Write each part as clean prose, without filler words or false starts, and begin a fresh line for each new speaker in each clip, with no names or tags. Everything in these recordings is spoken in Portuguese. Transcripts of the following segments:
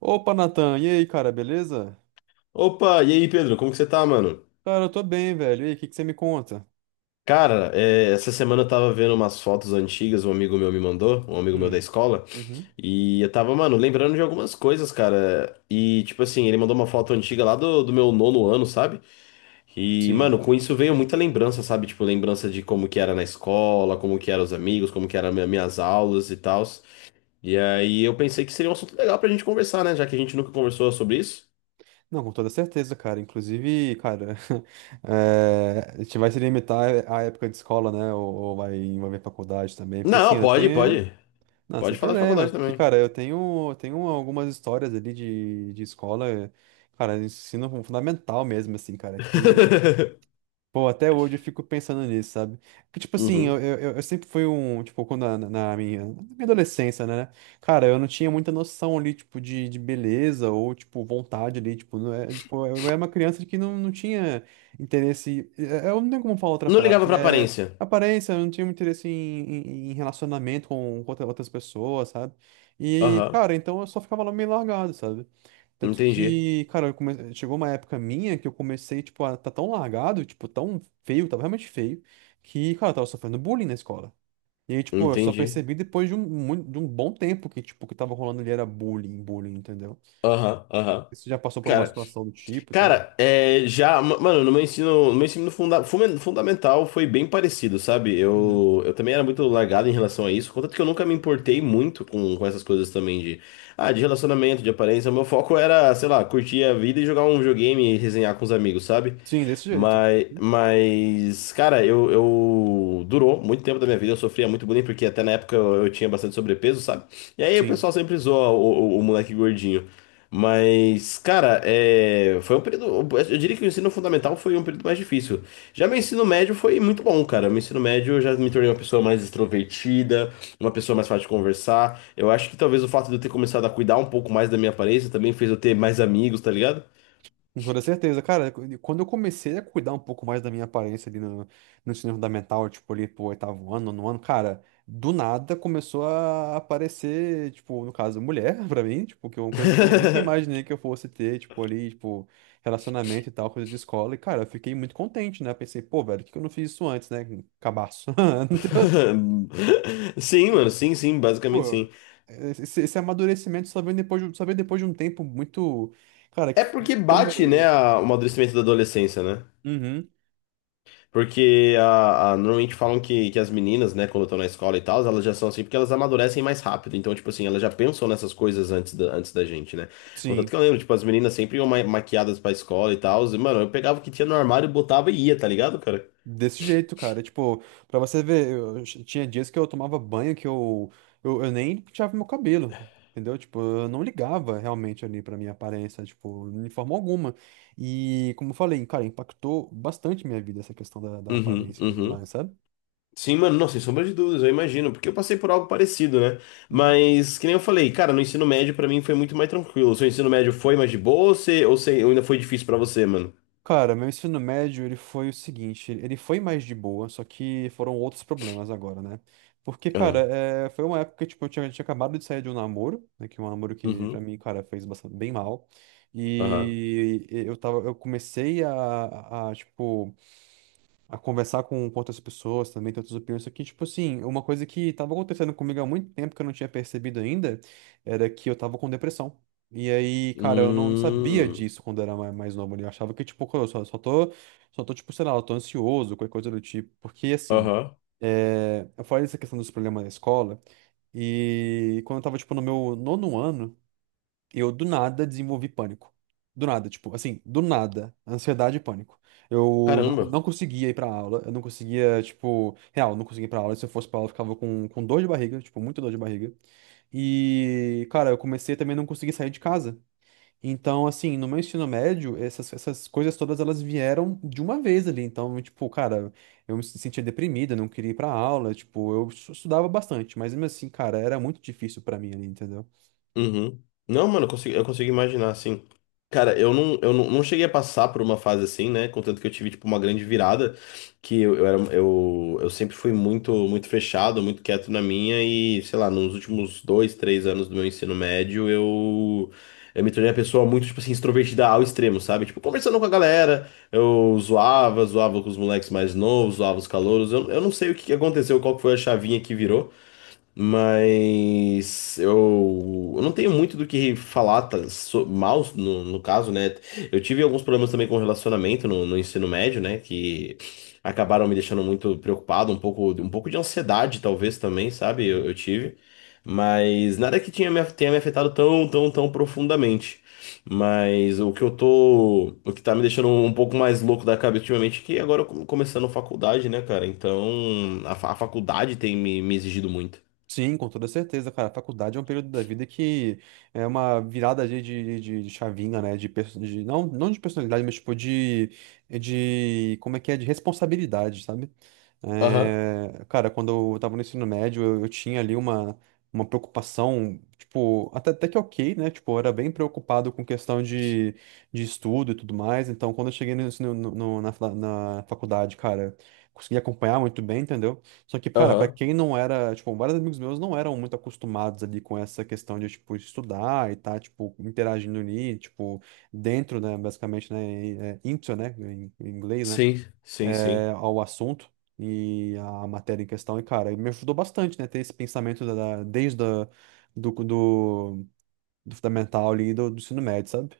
Opa, Natan, e aí, cara, beleza?
Opa, e aí, Pedro, como que você tá, mano?
Cara, eu tô bem, velho. E aí, o que que você me conta?
Cara, essa semana eu tava vendo umas fotos antigas, um amigo meu me mandou, um amigo meu da
Hum.
escola,
Uhum.
e eu tava, mano, lembrando de algumas coisas, cara. E, tipo assim, ele mandou uma foto antiga lá do meu nono ano, sabe? E,
Sim.
mano, com isso veio muita lembrança, sabe? Tipo, lembrança de como que era na escola, como que eram os amigos, como que eram minhas aulas e tal. E aí eu pensei que seria um assunto legal pra gente conversar, né? Já que a gente nunca conversou sobre isso.
Não, com toda certeza, cara. Inclusive, cara, a gente vai se limitar à época de escola, né? Ou vai envolver faculdade também. Porque, assim,
Não,
eu tenho.
pode.
Não, sem
Pode falar de
problema.
faculdade
Porque,
também.
cara, eu tenho algumas histórias ali de escola, cara, ensino fundamental mesmo, assim, cara, que. Pô, até hoje eu fico pensando nisso, sabe? Que, tipo assim, eu,
Uhum.
eu, eu eu sempre fui um, tipo, quando na, na minha adolescência, né? Cara, eu não tinha muita noção ali, tipo, de beleza ou, tipo, vontade ali, tipo, não é, tipo, eu era uma criança que não tinha interesse, eu não tenho como falar outra
Não ligava
frase,
pra
é
aparência.
aparência, eu não tinha muito interesse em relacionamento com outras pessoas, sabe? E,
Aham.
cara, então eu só ficava lá meio largado, sabe? Tanto
Entendi.
que, cara, chegou uma época minha que eu comecei, tipo, a tá tão largado, tipo, tão feio, tava realmente feio, que, cara, eu tava sofrendo bullying na escola. E aí, tipo, eu só
Entendi.
percebi depois de um bom tempo que, tipo, o que tava rolando ali era bullying, bullying, entendeu?
Aham, aham.
Você já passou por uma
Cara,
situação do tipo e tal?
Cara, já, mano, no meu ensino fundamental foi bem parecido, sabe?
Uhum.
Eu também era muito largado em relação a isso, contanto que eu nunca me importei muito com essas coisas também de, ah, de relacionamento, de aparência. O meu foco era, sei lá, curtir a vida e jogar um videogame e resenhar com os amigos, sabe?
Sim, desse jeito.
Mas,
Uhum.
mas, cara, eu durou muito tempo da minha vida, eu sofria muito bullying, porque até na época eu tinha bastante sobrepeso, sabe? E aí o
Sim.
pessoal sempre zoa o moleque gordinho. Mas, cara, é, foi um período. Eu diria que o ensino fundamental foi um período mais difícil. Já meu ensino médio foi muito bom, cara. Meu ensino médio eu já me tornei uma pessoa mais extrovertida, uma pessoa mais fácil de conversar. Eu acho que talvez o fato de eu ter começado a cuidar um pouco mais da minha aparência também fez eu ter mais amigos, tá ligado?
Com toda certeza, cara, quando eu comecei a cuidar um pouco mais da minha aparência ali no ensino fundamental, tipo ali pro oitavo ano, nono ano, cara, do nada começou a aparecer, tipo, no caso, mulher pra mim, tipo, que é uma coisa que eu nunca imaginei que eu fosse ter, tipo, ali, tipo, relacionamento e tal, coisa de escola, e cara, eu fiquei muito contente, né? Pensei, pô, velho, por que que eu não fiz isso antes, né? Cabaço. Entendeu?
Sim, mano,
E,
sim, sim, basicamente
pô,
sim.
esse, esse amadurecimento só veio depois de um tempo muito, cara,
É
que
porque bate, né,
demorou.
o amadurecimento da adolescência, né?
Uhum.
Porque normalmente falam que as meninas, né, quando estão na escola e tal, elas já são assim porque elas amadurecem mais rápido. Então, tipo assim, elas já pensam nessas coisas antes da gente, né? Contanto
Sim.
que eu lembro, tipo, as meninas sempre iam maquiadas pra escola e tal. E, mano, eu pegava o que tinha no armário, botava e ia, tá ligado, cara?
Desse jeito, cara. Tipo, pra você ver, tinha dias que eu tomava banho que eu, eu nem penteava meu cabelo, entendeu? Tipo, eu não ligava realmente ali pra minha aparência, tipo, de forma alguma. E, como eu falei, cara, impactou bastante minha vida essa questão da
Uhum,
aparência e tudo mais,
uhum.
sabe?
Sim, mano, não, sem sombra de dúvidas, eu imagino, porque eu passei por algo parecido, né? Mas, que nem eu falei, cara, no ensino médio pra mim foi muito mais tranquilo. O seu ensino médio foi mais de boa ou, você, ou ainda foi difícil pra você, mano?
Cara, meu ensino médio, ele foi o seguinte, ele foi mais de boa, só que foram outros problemas agora, né? Porque, cara,
Aham,
foi uma época que, tipo, eu tinha acabado de sair de um namoro, né? Que é um namoro que, pra
uhum,
mim, cara, fez bastante, bem mal.
aham.
E eu comecei a, tipo, a conversar com outras pessoas também, ter outras opiniões. Só que, tipo assim, uma coisa que tava acontecendo comigo há muito tempo que eu não tinha percebido ainda era que eu tava com depressão. E aí, cara, eu não sabia
Hum.
disso quando eu era mais novo, né? Eu achava que, tipo, eu só tô, tipo, sei lá, eu tô ansioso, qualquer coisa do tipo. Porque, assim,
Aham.
eu falei dessa questão dos problemas na escola. E quando eu tava, tipo, no meu nono ano, eu do nada desenvolvi pânico. Do nada, tipo, assim, do nada, ansiedade e pânico. Eu não,
Caramba.
não conseguia ir pra aula, eu não conseguia, tipo, real, não conseguia ir pra aula. Se eu fosse pra aula, eu ficava com dor de barriga, tipo, muita dor de barriga. E, cara, eu comecei também a não conseguir sair de casa. Então, assim, no meu ensino médio, essas coisas todas elas vieram de uma vez ali. Então, tipo, cara, eu me sentia deprimido, eu não queria ir pra aula, tipo, eu estudava bastante, mas mesmo assim, cara, era muito difícil pra mim ali, entendeu?
Uhum. Não, mano, eu consigo imaginar, assim. Cara, eu não, não cheguei a passar por uma fase assim, né? Contanto que eu tive, tipo, uma grande virada, que eu era, eu sempre fui muito, muito fechado, muito quieto na minha, e, sei lá, nos últimos dois, 3 anos do meu ensino médio, eu me tornei uma pessoa muito, tipo assim, extrovertida ao extremo, sabe? Tipo, conversando com a galera, zoava com os moleques mais novos, zoava os calouros, eu não sei o que que aconteceu, qual que foi a chavinha que virou. Mas eu não tenho muito do que falar tá, mal no, no caso, né? Eu tive alguns problemas também com relacionamento no ensino médio, né? Que acabaram me deixando muito preocupado, um pouco de ansiedade, talvez também, sabe? Eu tive. Mas nada que tinha tenha me afetado tão, tão, tão profundamente. Mas o que eu tô. O que tá me deixando um pouco mais louco da cabeça ultimamente é que agora eu começando faculdade, né, cara? Então a faculdade tem me exigido muito.
Sim, com toda certeza, cara. A faculdade é um período da vida que é uma virada de chavinha, né? De, não, não de personalidade, mas tipo de. Como é que é? De responsabilidade, sabe?
Aham,
É, cara, quando eu tava no ensino médio, eu tinha ali uma preocupação, tipo, até que ok, né? Tipo, eu era bem preocupado com questão de estudo e tudo mais. Então, quando eu cheguei na faculdade, cara, consegui acompanhar muito bem, entendeu? Só que, cara, pra
aham.
quem não era, tipo, vários amigos meus não eram muito acostumados ali com essa questão de, tipo, estudar e tá, tipo, interagindo ali, tipo, dentro, né, basicamente, né, e, into, né, em inglês, né,
Sim, sim, sim.
ao assunto e a matéria em questão. E, cara, me ajudou bastante, né, ter esse pensamento da, da- desde a, do, do, do fundamental ali, do ensino médio, sabe?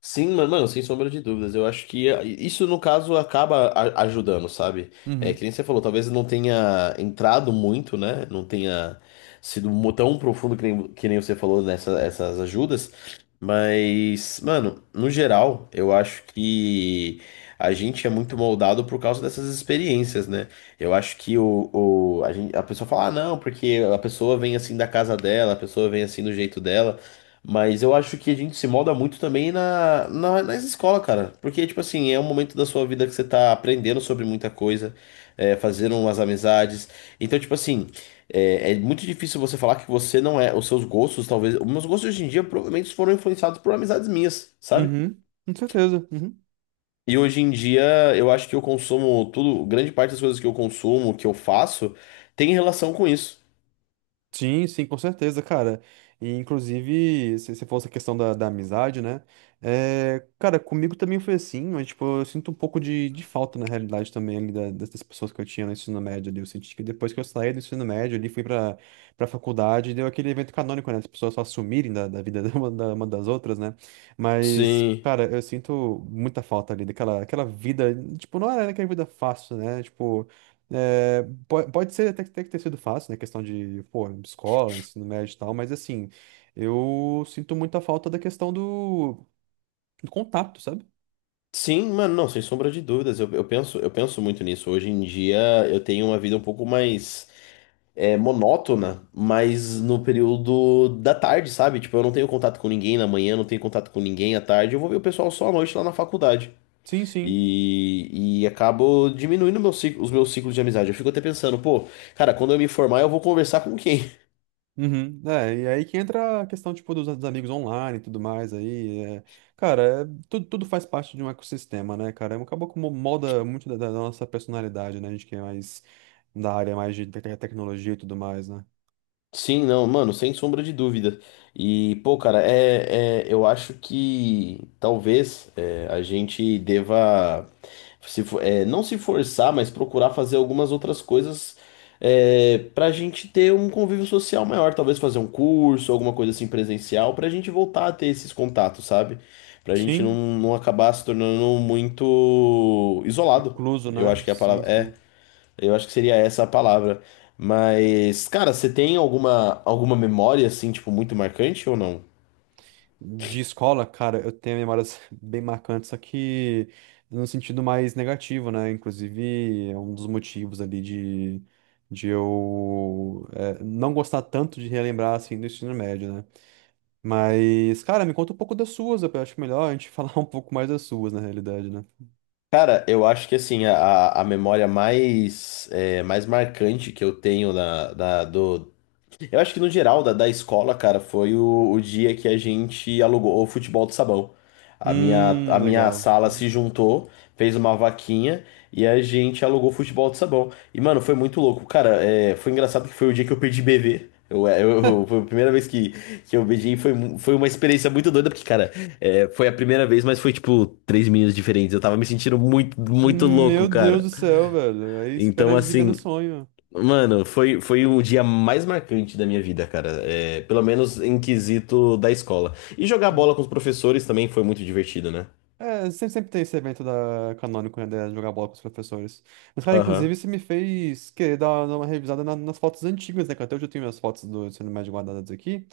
Sim, mano, sem sombra de dúvidas. Eu acho que isso, no caso, acaba ajudando, sabe? É,
Uhum.
que nem você falou, talvez não tenha entrado muito, né? Não tenha tão profundo que nem você falou nessas essas ajudas. Mas, mano, no geral, eu acho que a gente é muito moldado por causa dessas experiências, né? Eu acho que a pessoa fala, ah, não, porque a pessoa vem assim da casa dela, a pessoa vem assim do jeito dela. Mas eu acho que a gente se molda muito também nas escolas, cara. Porque, tipo assim, é um momento da sua vida que você tá aprendendo sobre muita coisa, é, fazendo umas amizades. Então, tipo assim, é, é muito difícil você falar que você não é. Os seus gostos, talvez. Os meus gostos hoje em dia provavelmente foram influenciados por amizades minhas, sabe?
Uhum, com certeza. Uhum.
E hoje em dia eu acho que eu consumo tudo, grande parte das coisas que eu consumo, que eu faço, tem relação com isso.
Sim, sim, com certeza, cara. E inclusive, se você fosse a questão da amizade, né? É, cara, comigo também foi assim, mas tipo, eu sinto um pouco de falta na realidade também ali dessas pessoas que eu tinha no ensino médio ali. Eu senti que depois que eu saí do ensino médio ali, fui pra faculdade, deu aquele evento canônico, né? As pessoas só sumirem da vida uma das outras, né? Mas,
Sim.
cara, eu sinto muita falta ali daquela aquela vida, tipo, não era aquela vida fácil, né? Tipo. É, pode ser até que tenha sido fácil, né? Questão de, pô, escola, ensino médio e tal, mas assim, eu sinto muita falta da questão do contato, sabe?
Sim, mano, não, sem sombra de dúvidas. Eu penso, eu penso muito nisso. Hoje em dia eu tenho uma vida um pouco mais monótona, mas no período da tarde, sabe? Tipo, eu não tenho contato com ninguém na manhã, não tenho contato com ninguém à tarde. Eu vou ver o pessoal só à noite lá na faculdade.
Sim, sim.
E acabo diminuindo os meus ciclos de amizade. Eu fico até pensando, pô, cara, quando eu me formar, eu vou conversar com quem?
Uhum. É, e aí que entra a questão, tipo, dos amigos online e tudo mais aí. Cara, tudo faz parte de um ecossistema, né, cara? Acabou que molda muito da nossa personalidade, né? A gente que é mais da área mais de tecnologia e tudo mais, né?
Sim, não, mano, sem sombra de dúvida. E, pô, cara, eu acho que talvez a gente deva se, fo- é, não se forçar, mas procurar fazer algumas outras coisas pra gente ter um convívio social maior. Talvez fazer um curso, alguma coisa assim presencial, pra gente voltar a ter esses contatos, sabe? Pra gente
Sim,
não acabar se tornando muito isolado.
incluso,
Eu
né?
acho que é a
Sim,
palavra. É.
sim.
Eu acho que seria essa a palavra. Mas, cara, você tem alguma memória, assim, tipo, muito marcante ou não?
De escola, cara, eu tenho memórias bem marcantes, só que no sentido mais negativo, né? Inclusive, é um dos motivos ali de eu não gostar tanto de relembrar, assim, do ensino médio, né? Mas, cara, me conta um pouco das suas, eu acho melhor a gente falar um pouco mais das suas, na realidade, né?
Cara, eu acho que assim, a memória mais, é, mais marcante que eu tenho na, da, do. Eu acho que no geral da escola, cara, foi o dia que a gente alugou o futebol de sabão. A minha
Legal.
sala se juntou, fez uma vaquinha e a gente alugou futebol de sabão. E, mano, foi muito louco. Cara, é, foi engraçado porque foi o dia que eu perdi bebê. Foi a primeira vez que eu beijei foi, foi uma experiência muito doida, porque, cara, é, foi a primeira vez, mas foi tipo três meninas diferentes. Eu tava me sentindo muito, muito louco,
Meu Deus
cara.
do céu, velho. Aí esse cara
Então,
vive no
assim,
sonho.
mano, foi o dia mais marcante da minha vida, cara. É, pelo menos em quesito da escola. E jogar bola com os professores também foi muito divertido, né?
É, sempre, sempre tem esse evento da Canônico, né, de jogar bola com os professores. Mas, cara, inclusive,
Aham.
você me fez querer dar uma revisada nas fotos antigas, né, que até hoje eu tenho minhas fotos do ensino médio guardadas aqui.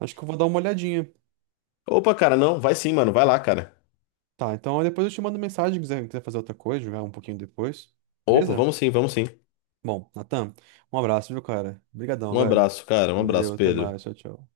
Acho que eu vou dar uma olhadinha.
Opa, cara, não, vai sim, mano, vai lá, cara.
Tá, então depois eu te mando mensagem se quiser fazer outra coisa, jogar um pouquinho depois.
Opa,
Beleza?
vamos sim, vamos sim.
Bom, Natan, um abraço, viu, cara? Obrigadão,
Um
velho.
abraço, cara, um
Valeu,
abraço,
até
Pedro.
mais, tchau, tchau.